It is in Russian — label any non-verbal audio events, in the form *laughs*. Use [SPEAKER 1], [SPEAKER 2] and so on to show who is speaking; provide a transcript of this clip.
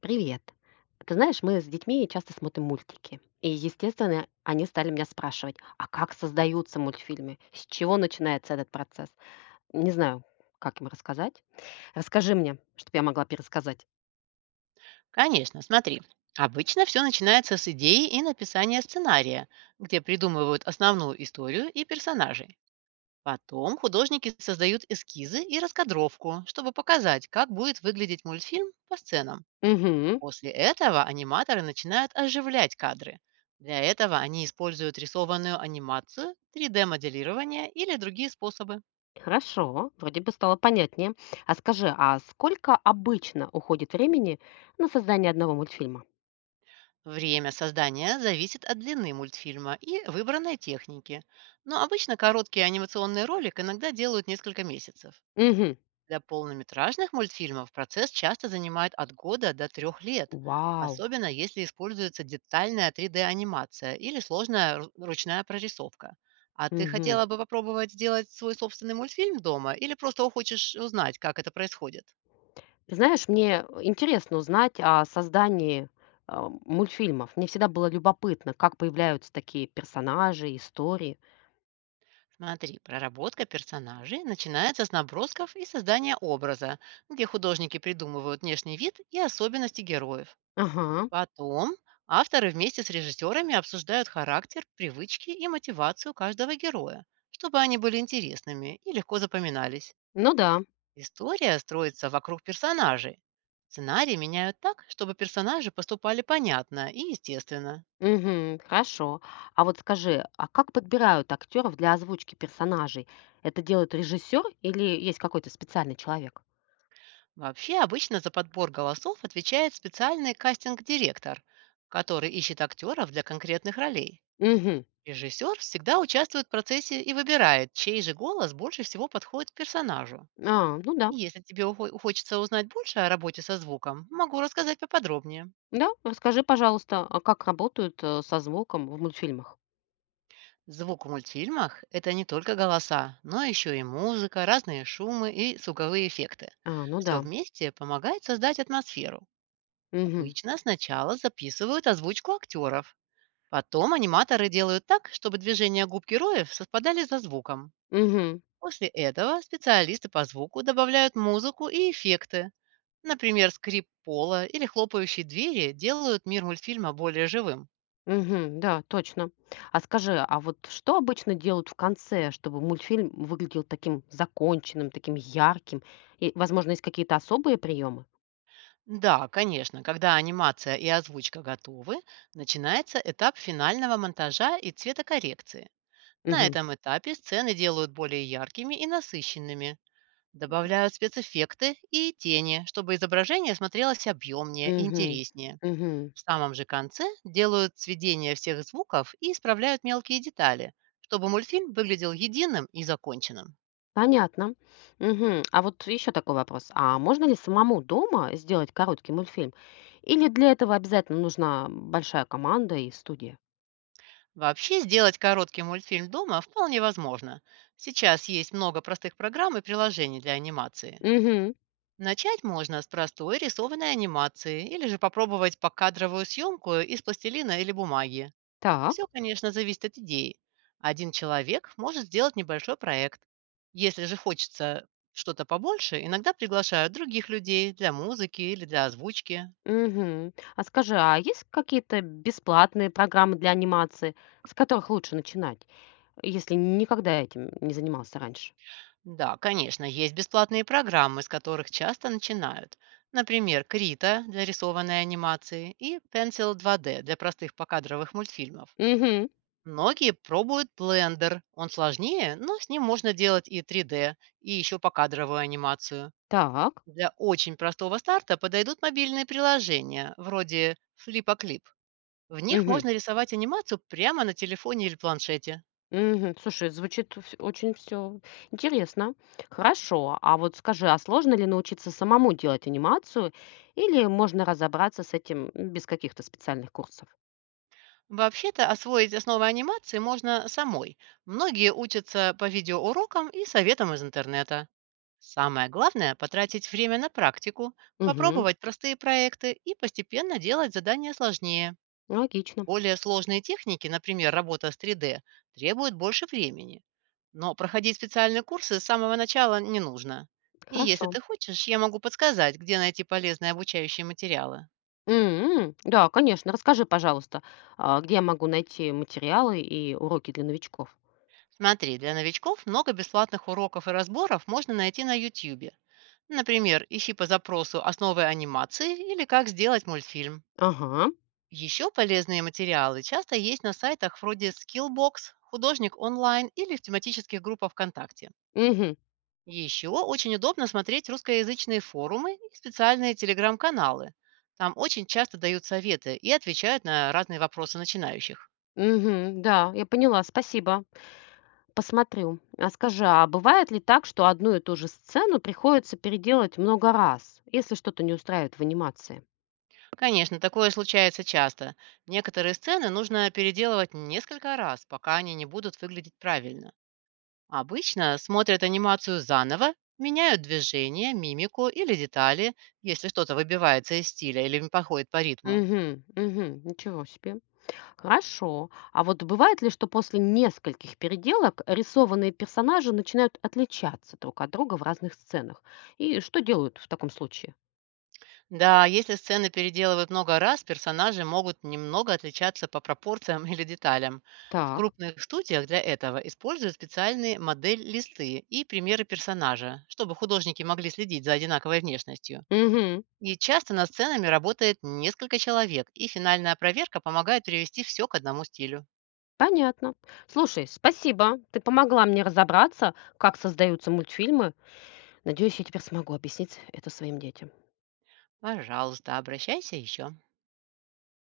[SPEAKER 1] Привет. Ты знаешь, мы с детьми часто смотрим мультики. И, естественно, они стали меня спрашивать, а как создаются мультфильмы? С чего начинается этот процесс? Не знаю, как им рассказать. Расскажи мне, чтобы я могла пересказать.
[SPEAKER 2] Конечно, смотри. Обычно все начинается с идеи и написания сценария, где придумывают основную историю и персонажей. Потом художники создают эскизы и раскадровку, чтобы показать, как будет выглядеть мультфильм по сценам.
[SPEAKER 1] Угу,
[SPEAKER 2] После этого аниматоры начинают оживлять кадры. Для этого они используют рисованную анимацию, 3D-моделирование или другие способы.
[SPEAKER 1] хорошо, вроде бы стало понятнее. А скажи, а сколько обычно уходит времени на создание одного мультфильма?
[SPEAKER 2] Время создания зависит от длины мультфильма и выбранной техники, но обычно короткий анимационный ролик иногда делают несколько месяцев.
[SPEAKER 1] Угу.
[SPEAKER 2] Для полнометражных мультфильмов процесс часто занимает от года до трех лет,
[SPEAKER 1] Вау.
[SPEAKER 2] особенно если используется детальная 3D-анимация или сложная ручная прорисовка. А ты
[SPEAKER 1] Угу.
[SPEAKER 2] хотела бы попробовать сделать свой собственный мультфильм дома или просто хочешь узнать, как это происходит?
[SPEAKER 1] Ты знаешь, мне интересно узнать о создании мультфильмов. Мне всегда было любопытно, как появляются такие персонажи, истории.
[SPEAKER 2] Смотри, проработка персонажей начинается с набросков и создания образа, где художники придумывают внешний вид и особенности героев.
[SPEAKER 1] Ага,
[SPEAKER 2] Потом авторы вместе с режиссерами обсуждают характер, привычки и мотивацию каждого героя, чтобы они были интересными и легко запоминались.
[SPEAKER 1] ну да.
[SPEAKER 2] История строится вокруг персонажей. Сценарии меняют так, чтобы персонажи поступали понятно и естественно.
[SPEAKER 1] Мгм, хорошо. А вот скажи, а как подбирают актеров для озвучки персонажей? Это делает режиссер или есть какой-то специальный человек?
[SPEAKER 2] Вообще, обычно за подбор голосов отвечает специальный кастинг-директор, который ищет актеров для конкретных ролей.
[SPEAKER 1] Угу.
[SPEAKER 2] Режиссер всегда участвует в процессе и выбирает, чей же голос больше всего подходит к персонажу.
[SPEAKER 1] А, ну да.
[SPEAKER 2] И если тебе хочется узнать больше о работе со звуком, могу рассказать поподробнее.
[SPEAKER 1] Да, расскажи, пожалуйста, а как работают со звуком в мультфильмах?
[SPEAKER 2] Звук в мультфильмах — это не только голоса, но еще и музыка, разные шумы и звуковые эффекты.
[SPEAKER 1] А, ну да.
[SPEAKER 2] Все вместе помогает создать атмосферу. Обычно сначала записывают озвучку актеров. Потом аниматоры делают так, чтобы движения губ героев совпадали со звуком.
[SPEAKER 1] Угу.
[SPEAKER 2] После этого специалисты по звуку добавляют музыку и эффекты. Например, скрип пола или хлопающие двери делают мир мультфильма более живым.
[SPEAKER 1] Мгм. Да, точно. А скажи, а вот что обычно делают в конце, чтобы мультфильм выглядел таким законченным, таким ярким? И, возможно, есть какие-то особые приемы?
[SPEAKER 2] Да, конечно, когда анимация и озвучка готовы, начинается этап финального монтажа и цветокоррекции. На
[SPEAKER 1] Мгм.
[SPEAKER 2] этом этапе сцены делают более яркими и насыщенными. Добавляют спецэффекты и тени, чтобы изображение смотрелось объемнее и
[SPEAKER 1] Мгм.
[SPEAKER 2] интереснее.
[SPEAKER 1] Мгм.
[SPEAKER 2] В самом же конце делают сведение всех звуков и исправляют мелкие детали, чтобы мультфильм выглядел единым и законченным.
[SPEAKER 1] Понятно. Мгм. А вот еще такой вопрос. А можно ли самому дома сделать короткий мультфильм? Или для этого обязательно нужна большая команда и студия?
[SPEAKER 2] Вообще сделать короткий мультфильм дома вполне возможно. Сейчас есть много простых программ и приложений для анимации.
[SPEAKER 1] Угу.
[SPEAKER 2] Начать можно с простой рисованной анимации или же попробовать покадровую съемку из пластилина или бумаги. Все,
[SPEAKER 1] Так.
[SPEAKER 2] конечно, зависит от идеи. Один человек может сделать небольшой проект. Если же хочется что-то побольше, иногда приглашают других людей для музыки или для озвучки.
[SPEAKER 1] Угу. А скажи, а есть какие-то бесплатные программы для анимации, с которых лучше начинать? Если никогда этим не занимался раньше.
[SPEAKER 2] Да, конечно, есть бесплатные программы, с которых часто начинают. Например, Крита для рисованной анимации и Pencil 2D для простых покадровых мультфильмов.
[SPEAKER 1] Мгм.
[SPEAKER 2] Многие пробуют Blender. Он сложнее, но с ним можно делать и 3D, и еще покадровую анимацию.
[SPEAKER 1] Так.
[SPEAKER 2] Для очень простого старта подойдут мобильные приложения, вроде Flipa. В них
[SPEAKER 1] Мгм.
[SPEAKER 2] можно рисовать анимацию прямо на телефоне или планшете.
[SPEAKER 1] Мгм. Слушай, звучит вс очень все интересно. Хорошо. А вот скажи, а сложно ли научиться самому делать анимацию или можно разобраться с этим без каких-то специальных курсов?
[SPEAKER 2] Вообще-то освоить основы анимации можно самой. Многие учатся по видеоурокам и советам из интернета. Самое главное — потратить время на практику,
[SPEAKER 1] Мгм.
[SPEAKER 2] попробовать простые проекты и постепенно делать задания сложнее.
[SPEAKER 1] Логично.
[SPEAKER 2] Более сложные техники, например, работа с 3D, требуют больше времени. Но проходить специальные курсы с самого начала не нужно. И если
[SPEAKER 1] Хорошо.
[SPEAKER 2] ты хочешь, я могу подсказать, где найти полезные обучающие материалы.
[SPEAKER 1] М. Да, конечно. Расскажи, пожалуйста, где я могу найти материалы и уроки для новичков?
[SPEAKER 2] Смотри, для новичков много бесплатных уроков и разборов можно найти на YouTube. Например, ищи по запросу «Основы анимации» или «Как сделать мультфильм».
[SPEAKER 1] Ага.
[SPEAKER 2] Еще полезные материалы часто есть на сайтах вроде Skillbox, Художник онлайн или в тематических группах ВКонтакте.
[SPEAKER 1] Мгм.
[SPEAKER 2] Еще очень удобно смотреть русскоязычные форумы и специальные телеграм-каналы. Там очень часто дают советы и отвечают на разные вопросы начинающих.
[SPEAKER 1] Мгм. Да, я поняла. Спасибо. Посмотрю. А скажи, а бывает ли так, что одну и ту же сцену приходится переделать много раз, если что-то не устраивает в анимации?
[SPEAKER 2] Конечно, такое случается часто. Некоторые сцены нужно переделывать несколько раз, пока они не будут выглядеть правильно. Обычно смотрят анимацию заново, меняют движение, мимику или детали, если что-то выбивается из стиля или не походит по ритму.
[SPEAKER 1] Угу, угу, ничего себе. Хорошо. А вот бывает ли, что после нескольких переделок рисованные персонажи начинают отличаться друг от друга в разных сценах? И что делают в таком случае?
[SPEAKER 2] Да, если сцены переделывают много раз, персонажи могут немного отличаться по пропорциям *laughs* или деталям. В
[SPEAKER 1] Так.
[SPEAKER 2] крупных студиях для этого используют специальные модель-листы и примеры персонажа, чтобы художники могли следить за одинаковой внешностью.
[SPEAKER 1] Угу.
[SPEAKER 2] И часто над сценами работает несколько человек, и финальная проверка помогает привести все к одному стилю.
[SPEAKER 1] Понятно. Слушай, спасибо. Ты помогла мне разобраться, как создаются мультфильмы. Надеюсь, я теперь смогу объяснить это своим детям.
[SPEAKER 2] Пожалуйста, обращайся еще.